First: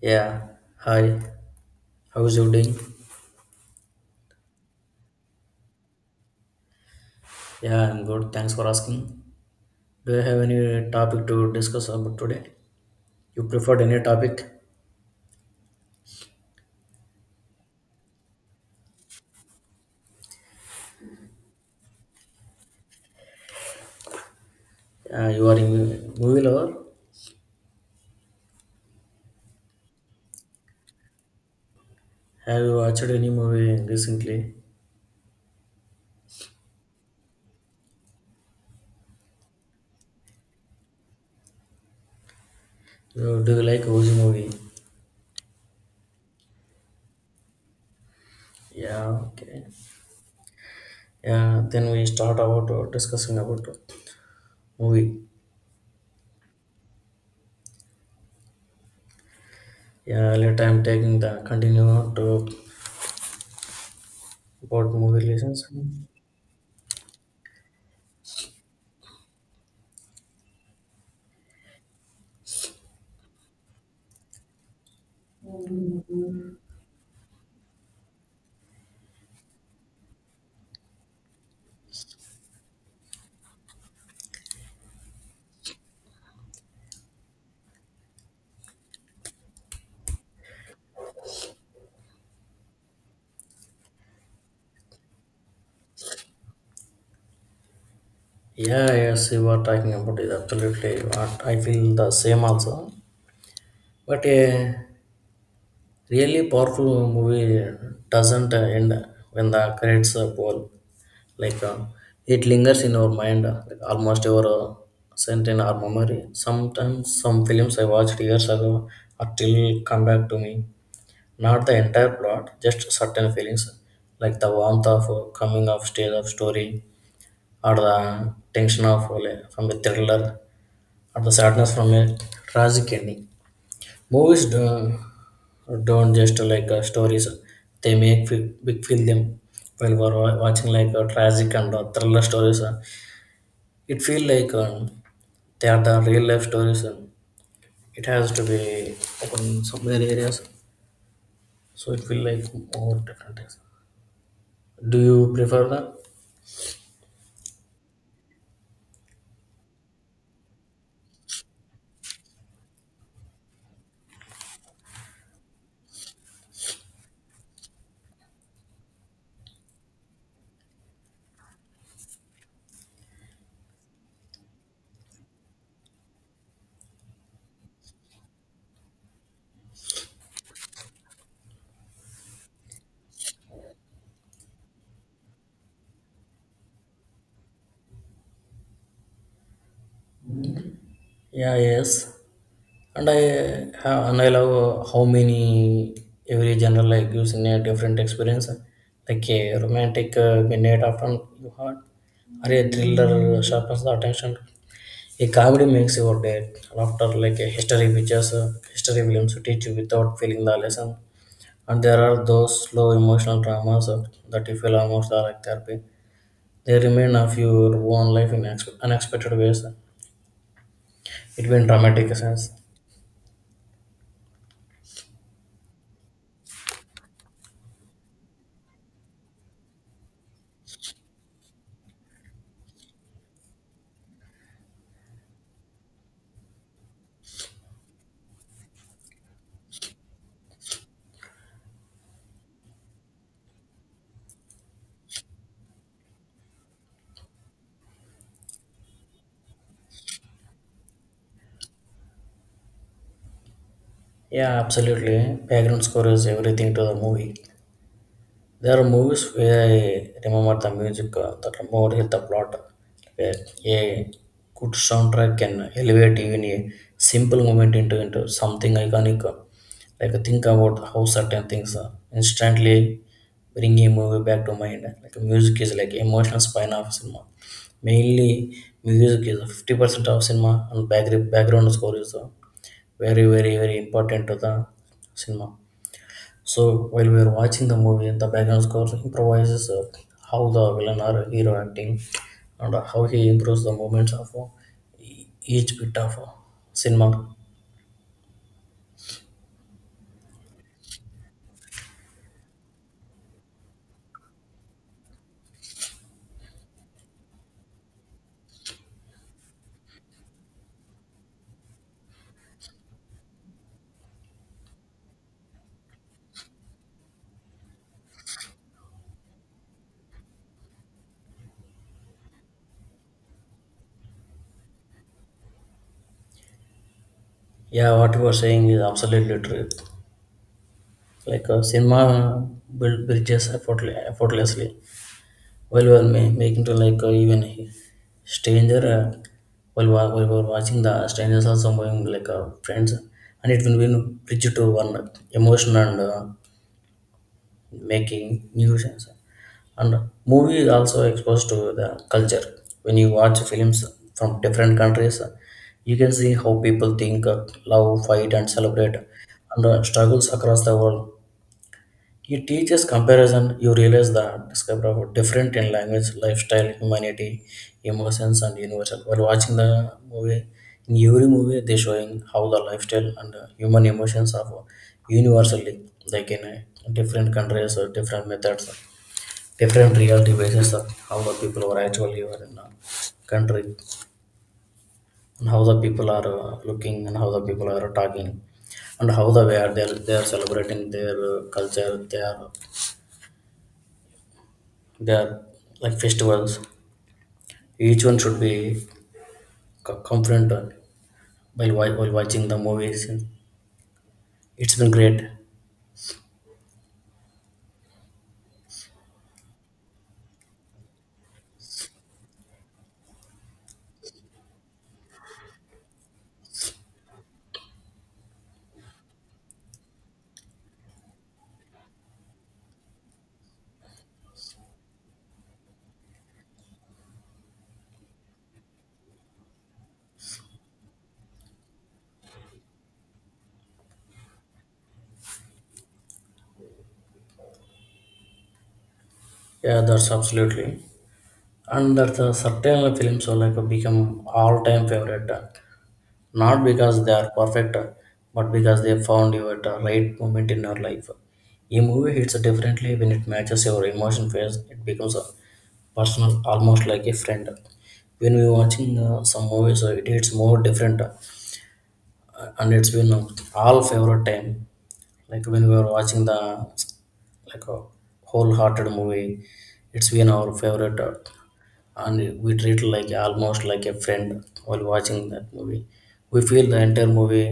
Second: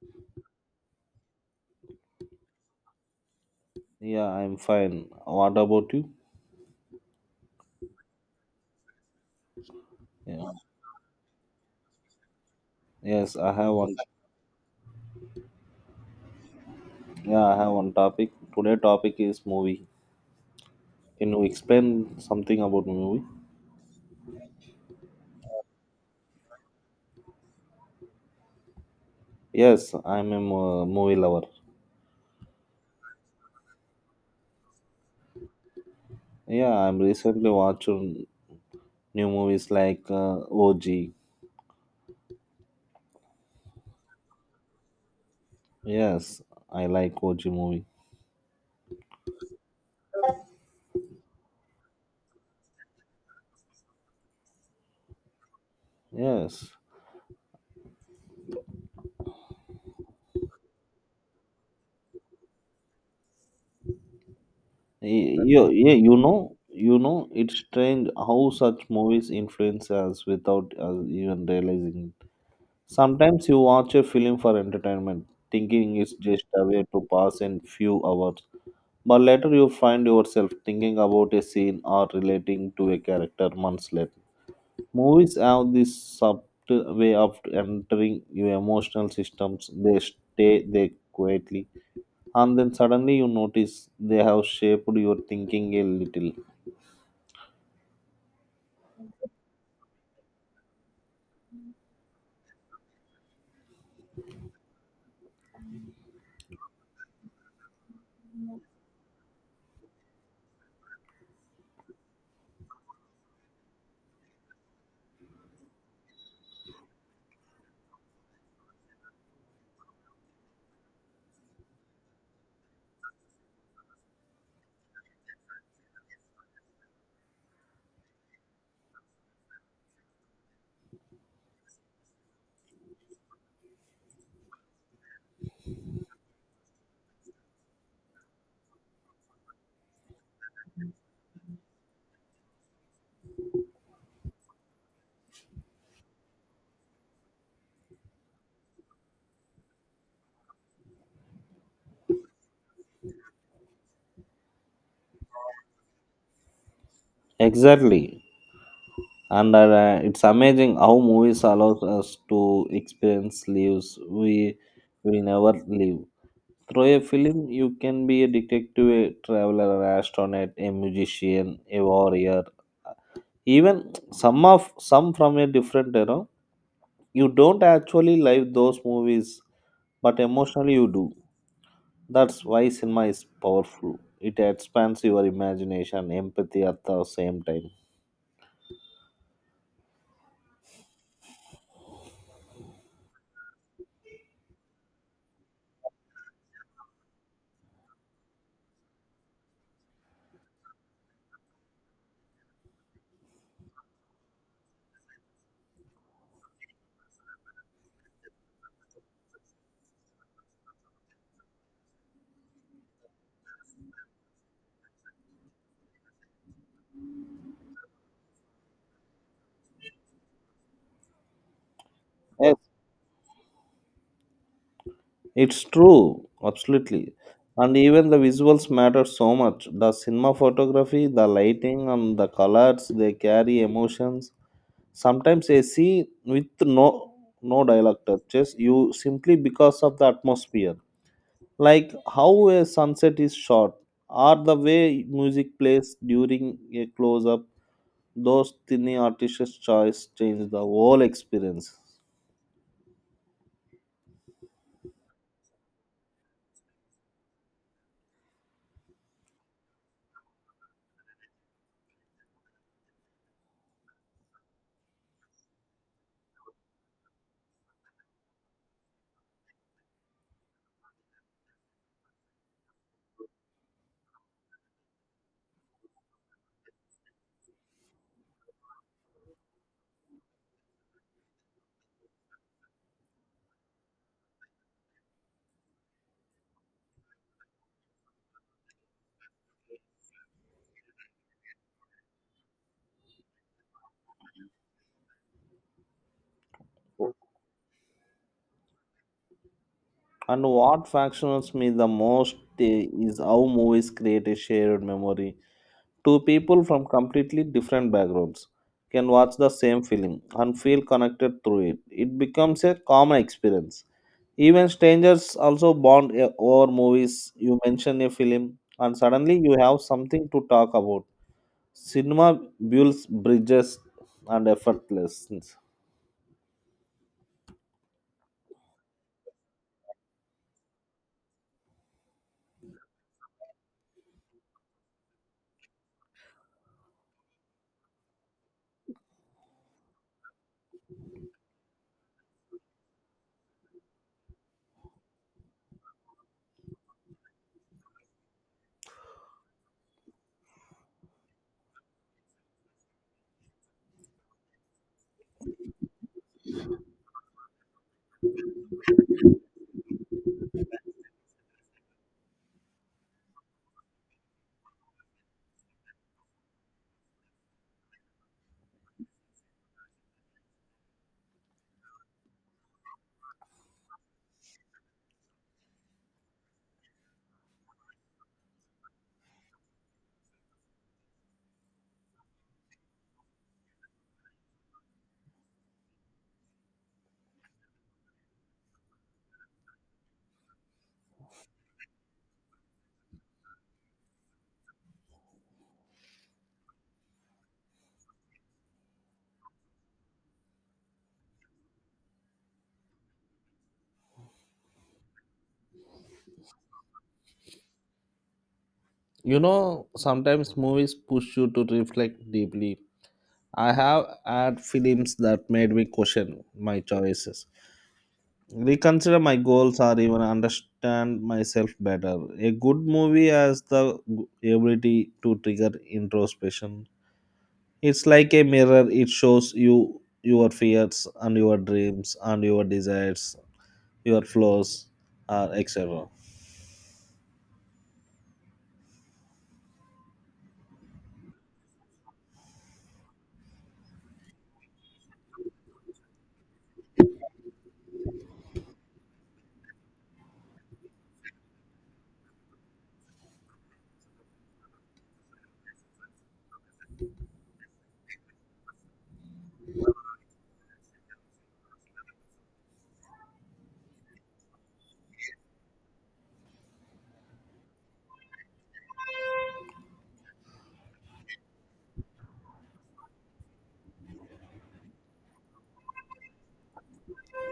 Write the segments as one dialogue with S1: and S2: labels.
S1: Yeah, hi. How's you doing?
S2: Yeah, I'm fine. What about you?
S1: Yeah, I'm good. Thanks for asking. Do you have
S2: Yeah.
S1: any topic to discuss about today?
S2: Yes,
S1: You
S2: I have
S1: preferred
S2: one.
S1: any topic?
S2: Yeah, I have one topic. Today topic is movie. Can you explain something about movie?
S1: You are a movie lover?
S2: Yes, I'm a movie lover.
S1: Have you watched any movie recently?
S2: Yeah, I'm recently watching new movies like OG.
S1: Do you like whose movie?
S2: Yes, I like OG movie.
S1: Yeah, okay. Yeah, then we start about discussing about movie.
S2: Yes.
S1: Yeah, later I'm taking the continue to about movie
S2: Y- You,
S1: lessons.
S2: yeah, you know, you know, it's strange how such movies influence us without us even realizing it. Sometimes you watch a film for entertainment, thinking it's just a way to pass in few hours. But later you find yourself thinking about a scene or relating to a character months later. Movies have this subtle way of entering your emotional systems. They stay there quietly, and then suddenly you notice they have shaped your thinking a little.
S1: Yeah, yes, you are talking about it. Absolutely, what I feel the same also. But a really powerful movie doesn't end when the credits roll. Like it lingers in our mind, like almost ever sent in our memory. Sometimes some films I watched years ago are still come back to me. Not the entire plot, just certain feelings, like the warmth of coming of stage of story, or the tension of from a thriller, or the sadness from a tragic ending. Movies don't just like stories, they make big film. While we're watching like a tragic and thriller stories, it feel like they are the real life stories. And it has to be like in some other areas, so it feel like more different. Do you prefer that?
S2: Exactly. and It's amazing how movies allows us to experience lives we will never live. Through a film you can be a detective, a traveler, an astronaut, a musician, a warrior, even some of some from a different era. You don't actually live those movies, but emotionally you do. That's why cinema is powerful: it expands your imagination empathy at the same time.
S1: Yeah, yes. And I have, and I love how many every genre like gives in a different experience. Like a romantic midnight after you heard, or a thriller sharpens the attention. A comedy makes your day. Laughter like a history pictures, history films teach you without feeling the lesson. And there are those slow emotional dramas that you feel almost are like therapy. They remain of your own life in unexpected ways. It been dramatic sense.
S2: Yes, it's true, absolutely. And even the visuals matter so much. The cinema photography, the lighting, and the colors they carry emotions. Sometimes I see with no dialogue touches, you simply because of the atmosphere. Like how a sunset is shot, or the way music plays during a close up, those tiny artistic choice change the whole experience.
S1: Yeah, absolutely. Background score is everything to the movie. There are movies where I remember the music that more hit the plot. Where a good soundtrack can elevate even a simple moment into something iconic. Like think about how certain things instantly bring a movie back to mind. Like music is like emotional spine of cinema. Mainly music is 50% of cinema and back background score is very, very, very important to the cinema. So while we are watching the movie, the background score improvises how the villain or hero acting and how he improves the moments of each bit of cinema.
S2: And what fascinates me the most is how movies create a shared memory. Two people from completely different backgrounds can watch the same film and feel connected through it. It becomes a common experience. Even strangers also bond over movies. You mention a film, and suddenly you have something to talk about. Cinema builds bridges and effortlessness.
S1: Yeah, what you are saying is absolutely true. Like cinema built bridges effortlessly. While we were making to like even stranger while, while we were watching the strangers also moving like friends and it will be bridge to one emotion and making new sense. And movie is also exposed to the culture when you watch films from different countries you can see how people think love fight and celebrate and struggles across the world he teaches comparison, you realize that discover how different in language, lifestyle, humanity, emotions, and universal. While watching the movie, in every movie they showing how the lifestyle and human emotions are universally, like in different countries or different methods, different reality basis of how the people are actually are in a country, and how the people are looking, and how the people are talking, and how the way are they are celebrating their culture, they are like festivals. Each one should be confronted while, while watching the movies. It's been great.
S2: You know, sometimes movies push you to reflect deeply. I have had films that made me question my choices, reconsider my goals, or even understand myself better. A good movie has the ability to trigger introspection. It's like a mirror, it shows you your fears and your dreams and your desires, your flaws, etc.
S1: Yeah, that's absolutely. And that certain films are like become all-time favorite. Not because they are perfect, but because they found you at the right moment in your life. A movie hits differently when it matches your emotion phase. It becomes a personal, almost like a friend. When we're watching some movies, it hits more different. And it's been all favorite time like when we were watching the like a wholehearted movie it's been our favorite and we treat it like almost like a friend while watching that movie we feel the entire movie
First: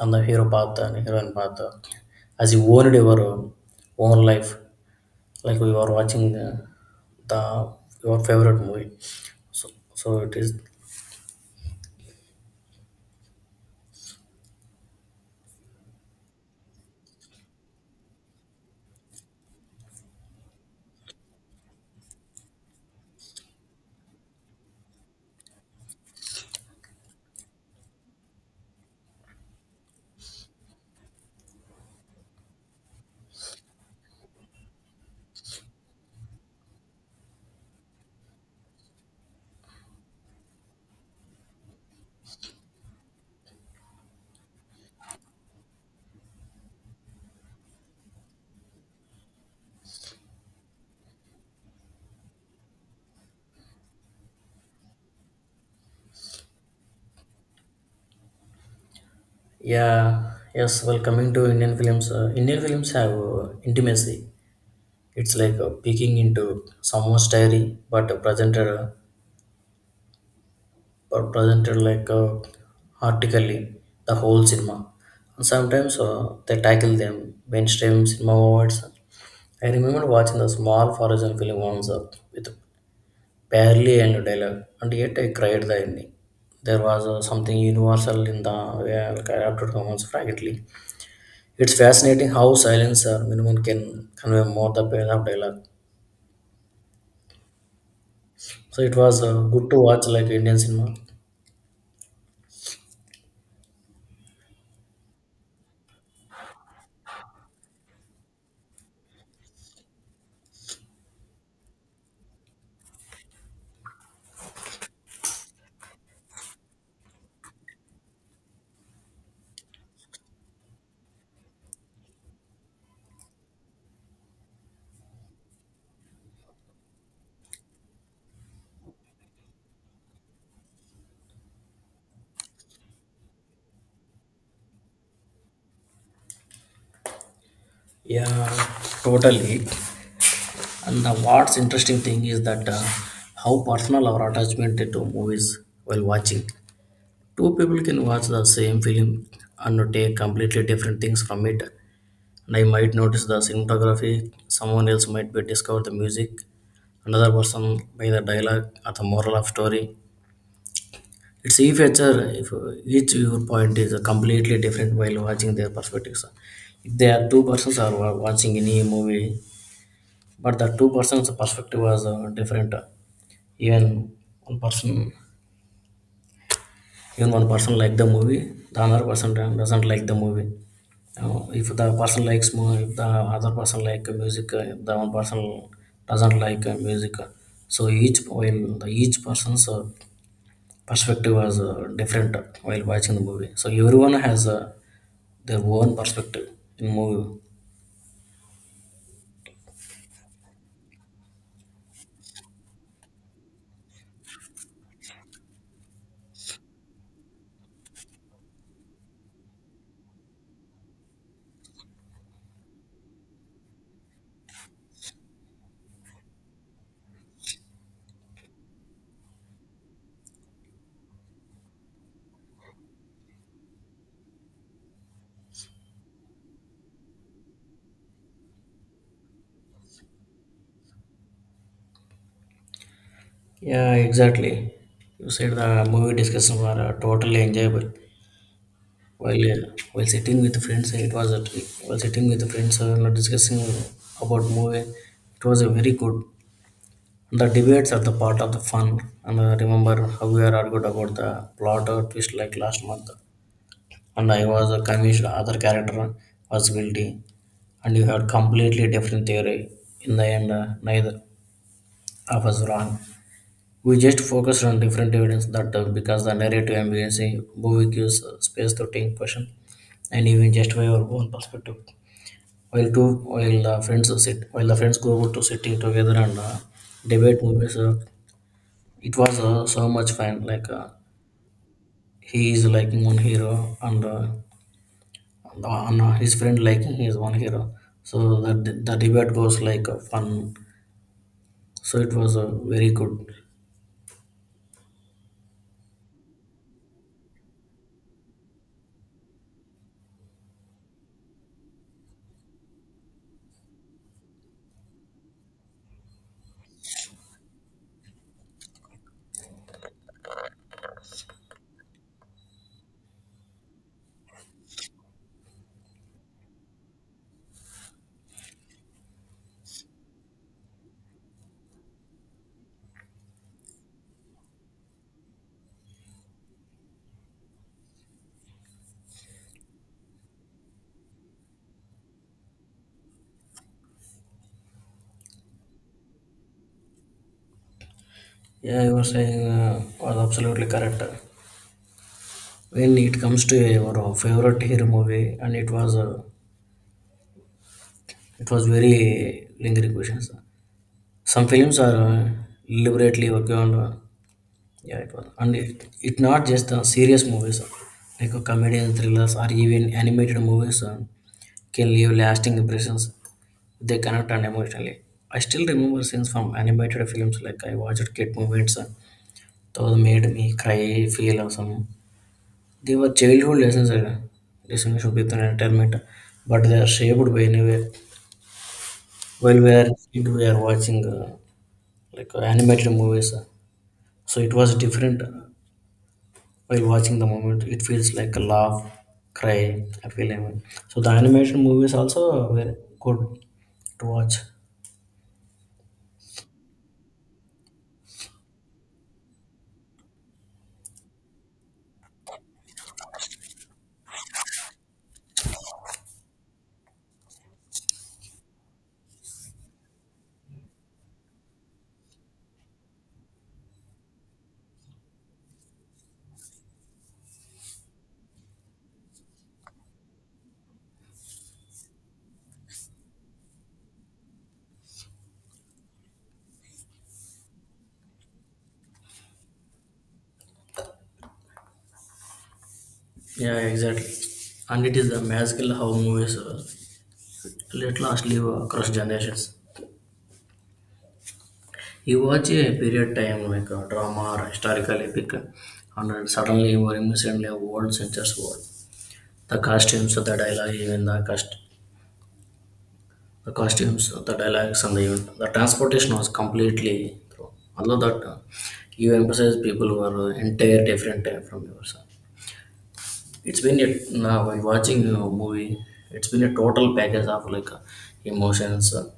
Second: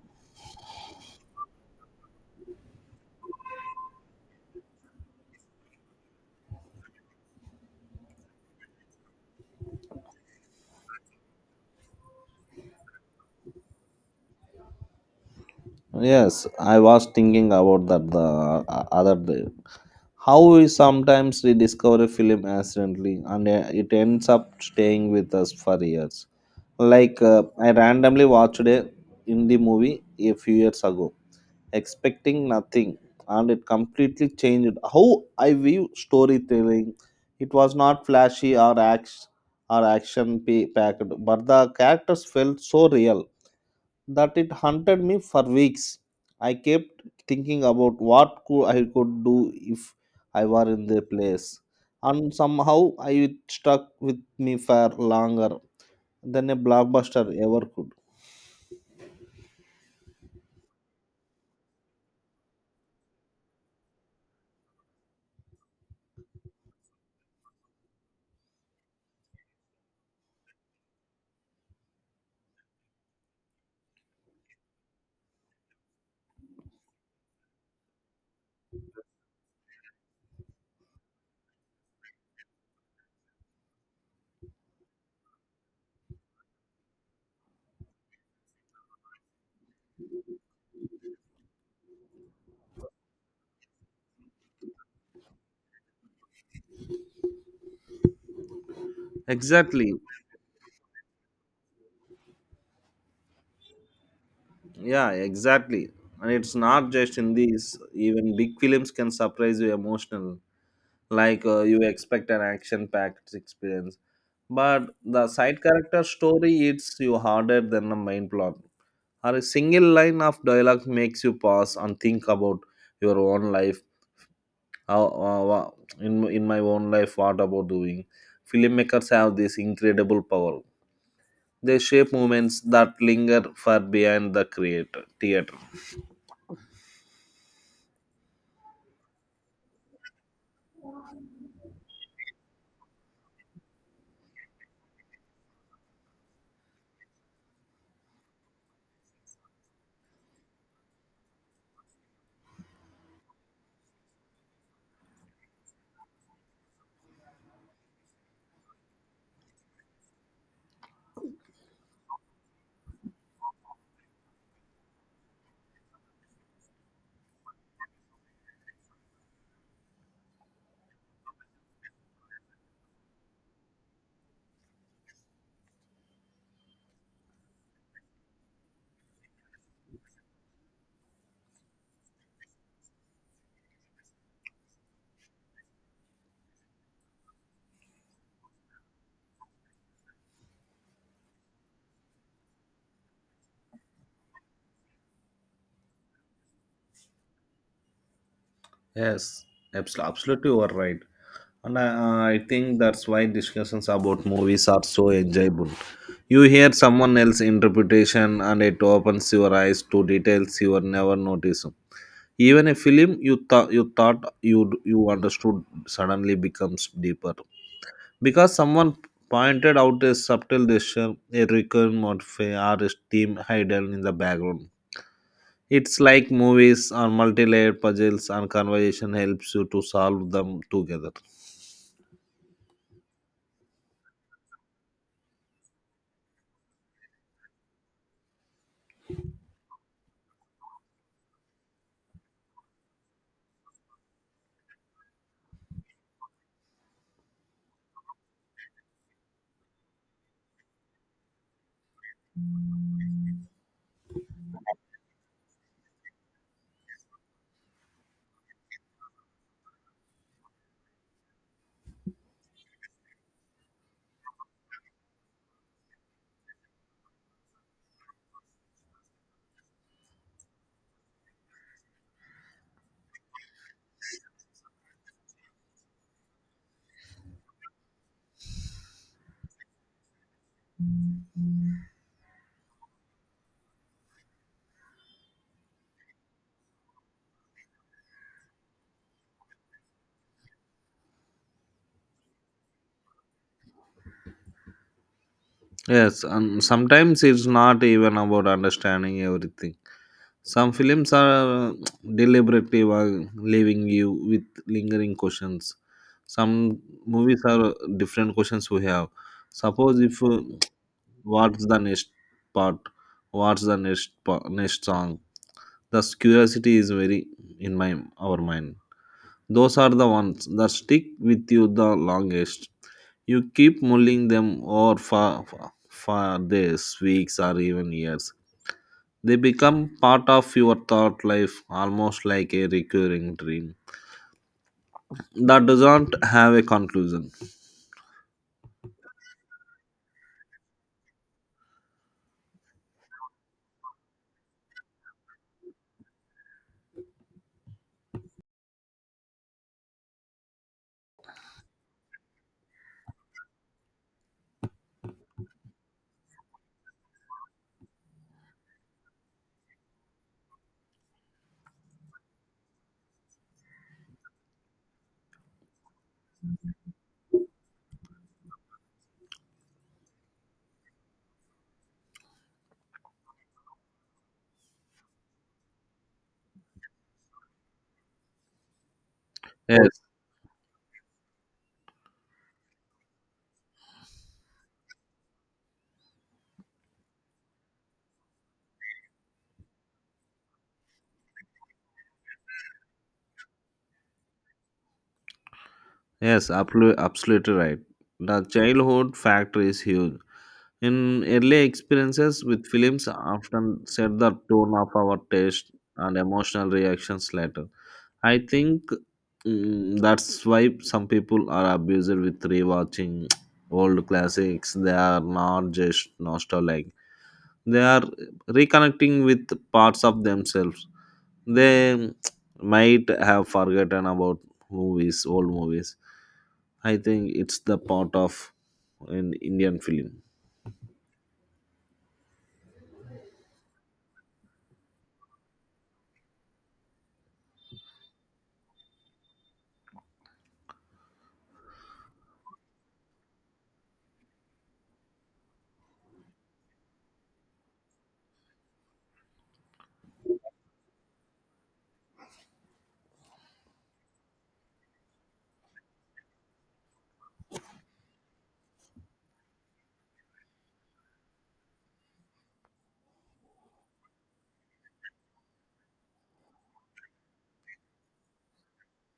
S1: and the hero path and heroine path as you owned your own life like we were watching the your favorite movie so, so it is
S2: Yes, I was thinking about that the other day. How we sometimes rediscover a film accidentally and it ends up staying with us for years. I randomly watched a indie movie a few years ago, expecting nothing, and it completely changed how I view storytelling. It was not flashy or action packed, but the characters felt so real that it haunted me for weeks. I kept thinking about what could I could do if I were in their place, and somehow I it stuck with me for longer than a blockbuster ever could.
S1: yeah yes well coming to indian films have intimacy. It's like peeking into someone's diary, but presented like artically the whole cinema. And sometimes they tackle them mainstream cinema awards. I remember watching a small foreign film once with barely any dialogue, and yet I cried the ending. There was something universal in the way I adapted humans frankly. It's fascinating how silence or minimum can convey more the pain of dialogue. So it was good to
S2: Exactly,
S1: watch like Indian cinema.
S2: yeah, exactly. And it's not just in these; even big films can surprise you emotional, like you expect an action-packed experience, but the side character story hits you harder than the main plot, or a single line of dialogue makes you pause and think about your own life. How- how- wha- in my own life, what about doing? Filmmakers have this incredible power. They shape moments that linger far beyond the creator theater.
S1: Yeah, totally. And the, what's interesting thing is that how personal our attachment to movies while watching. Two people can watch the same film and take completely different things from it. And I might notice the cinematography, someone else might be discover the music, another person by the dialogue or the moral of story. It's a feature if each your point is completely different while watching their perspectives. If there are two persons are watching any movie but the two persons perspective was different even one person even one person like the movie the another person doesn't like the movie. If the person likes movie if the other person like music if the one person doesn't like music so each while the each person's perspective was different while watching the movie so everyone has their own perspective in movie.
S2: Yes, absolutely, you are right. I think that's why discussions about movies are so enjoyable. You hear someone else's interpretation and it opens your eyes to details you were never noticed. Even a film you thought you understood suddenly becomes deeper because someone pointed out a subtle gesture, a recurrent motif, or a theme hidden in the background. It's like movies or multi-layered puzzles, and conversation helps you to solve them together.
S1: Yeah, exactly. You said the movie discussion were totally enjoyable while uh, while sitting with friends it was a while sitting with friends discussing about movie it was a very good. The debates are the part of the fun and I remember how we are argued about the plot or twist like last month and I was convinced the other character was guilty and you had completely different theory in the end neither of us wrong. We just focused on different evidence that because the narrative ambience movie gives space to think question and even justify our own perspective while two while the friends are sit while the friends go about to sitting together and debate movies it was so much fun like he is liking one hero and his friend liking his one hero so that the debate goes like fun so it was very good.
S2: Yes, and sometimes it's not even about understanding everything. Some films are deliberately leaving you with lingering questions. Some movies are different questions we have. Suppose if what's the next part? What's the next next song? The curiosity is very in my our mind. Those are the ones that stick with you the longest. You keep mulling them over for days, weeks, or even years. They become part of your thought life, almost like a recurring dream that doesn't have a conclusion.
S1: Yeah, you were saying was absolutely correct when it comes to your favorite hero movie and it was very lingering questions. Some films are deliberately working on yeah, it was. And it not just the serious movies, like comedian thrillers or even animated movies can leave lasting impressions. They connect and emotionally. I still remember scenes from animated films like I watched Kid Moments. Those made me cry, feel awesome. They were childhood lessons, distinction between entertainment, but they are shaped by anyway. While we are
S2: Yes,
S1: kid, we are watching like animated movies. So it was different. While watching the moment it feels like a laugh cry I feel I so the animation movies also were good to watch.
S2: yes, absolutely right. The childhood factor is huge. In early experiences with films, often set the tone of our taste and emotional reactions later. I think that's why some people are abused with rewatching old classics. They are not just nostalgic; they are reconnecting with parts of themselves they might have forgotten about. Movies, old movies, I think it's the part of an indian film.
S1: Yeah, exactly. And it is the magical how movies let last live across generations. You watch a period time like a drama or historical epic and then suddenly you are immersed in a world centuries world the costumes the dialogue even the cast. The costumes, the dialogues, and the event. The transportation was completely through. Although that you emphasize people who are entire different from yours. It's been a now while watching a movie. It's been a total package of like emotions,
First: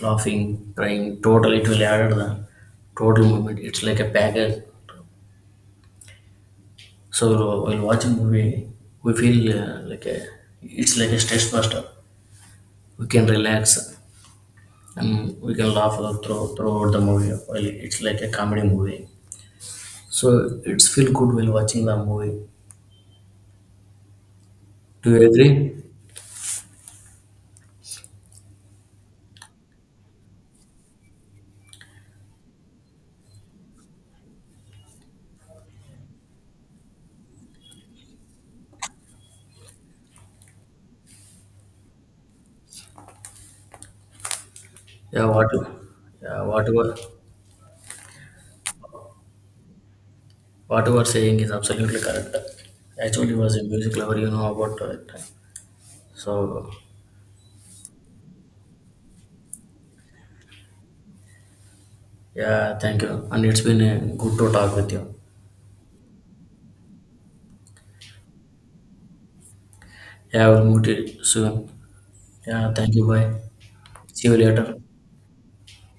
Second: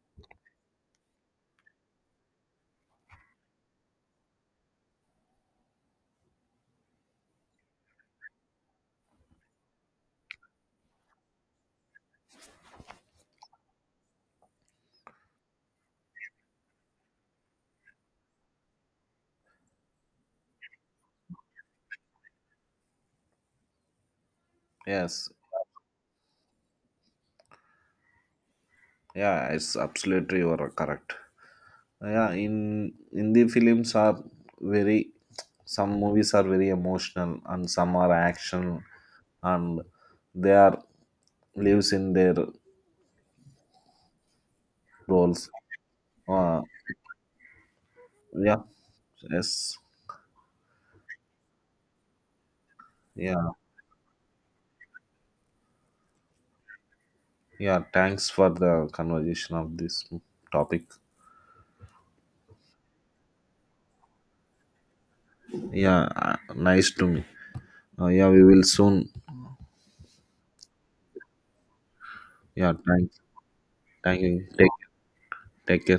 S1: laughing, crying. Total it will add the total moment. It's like a package. So while watching movie, we feel like a it's like a stress buster. We can relax and we can laugh all throughout the movie. Well, it's like a comedy movie, so it's feel good while watching the movie. Do
S2: Yes,
S1: you agree?
S2: yeah, it's absolutely you are correct. Yeah, in hindi films are very, some movies are very emotional and some are action, and they are lives in their
S1: Yeah, what,
S2: roles.
S1: yeah,
S2: uh,
S1: whatever, you
S2: yeah yes
S1: what you are saying is absolutely correct. Actually, I
S2: yeah
S1: was a music lover, you know about it. So,
S2: Yeah, thanks for the conversation of this topic.
S1: yeah, thank you, and it's been a good to talk with you.
S2: Yeah, nice to me. Yeah, we will soon.
S1: Yeah, we'll meet you soon.
S2: Yeah,
S1: Yeah, thank you. Bye.
S2: thank
S1: See you
S2: you.
S1: later.
S2: Take care.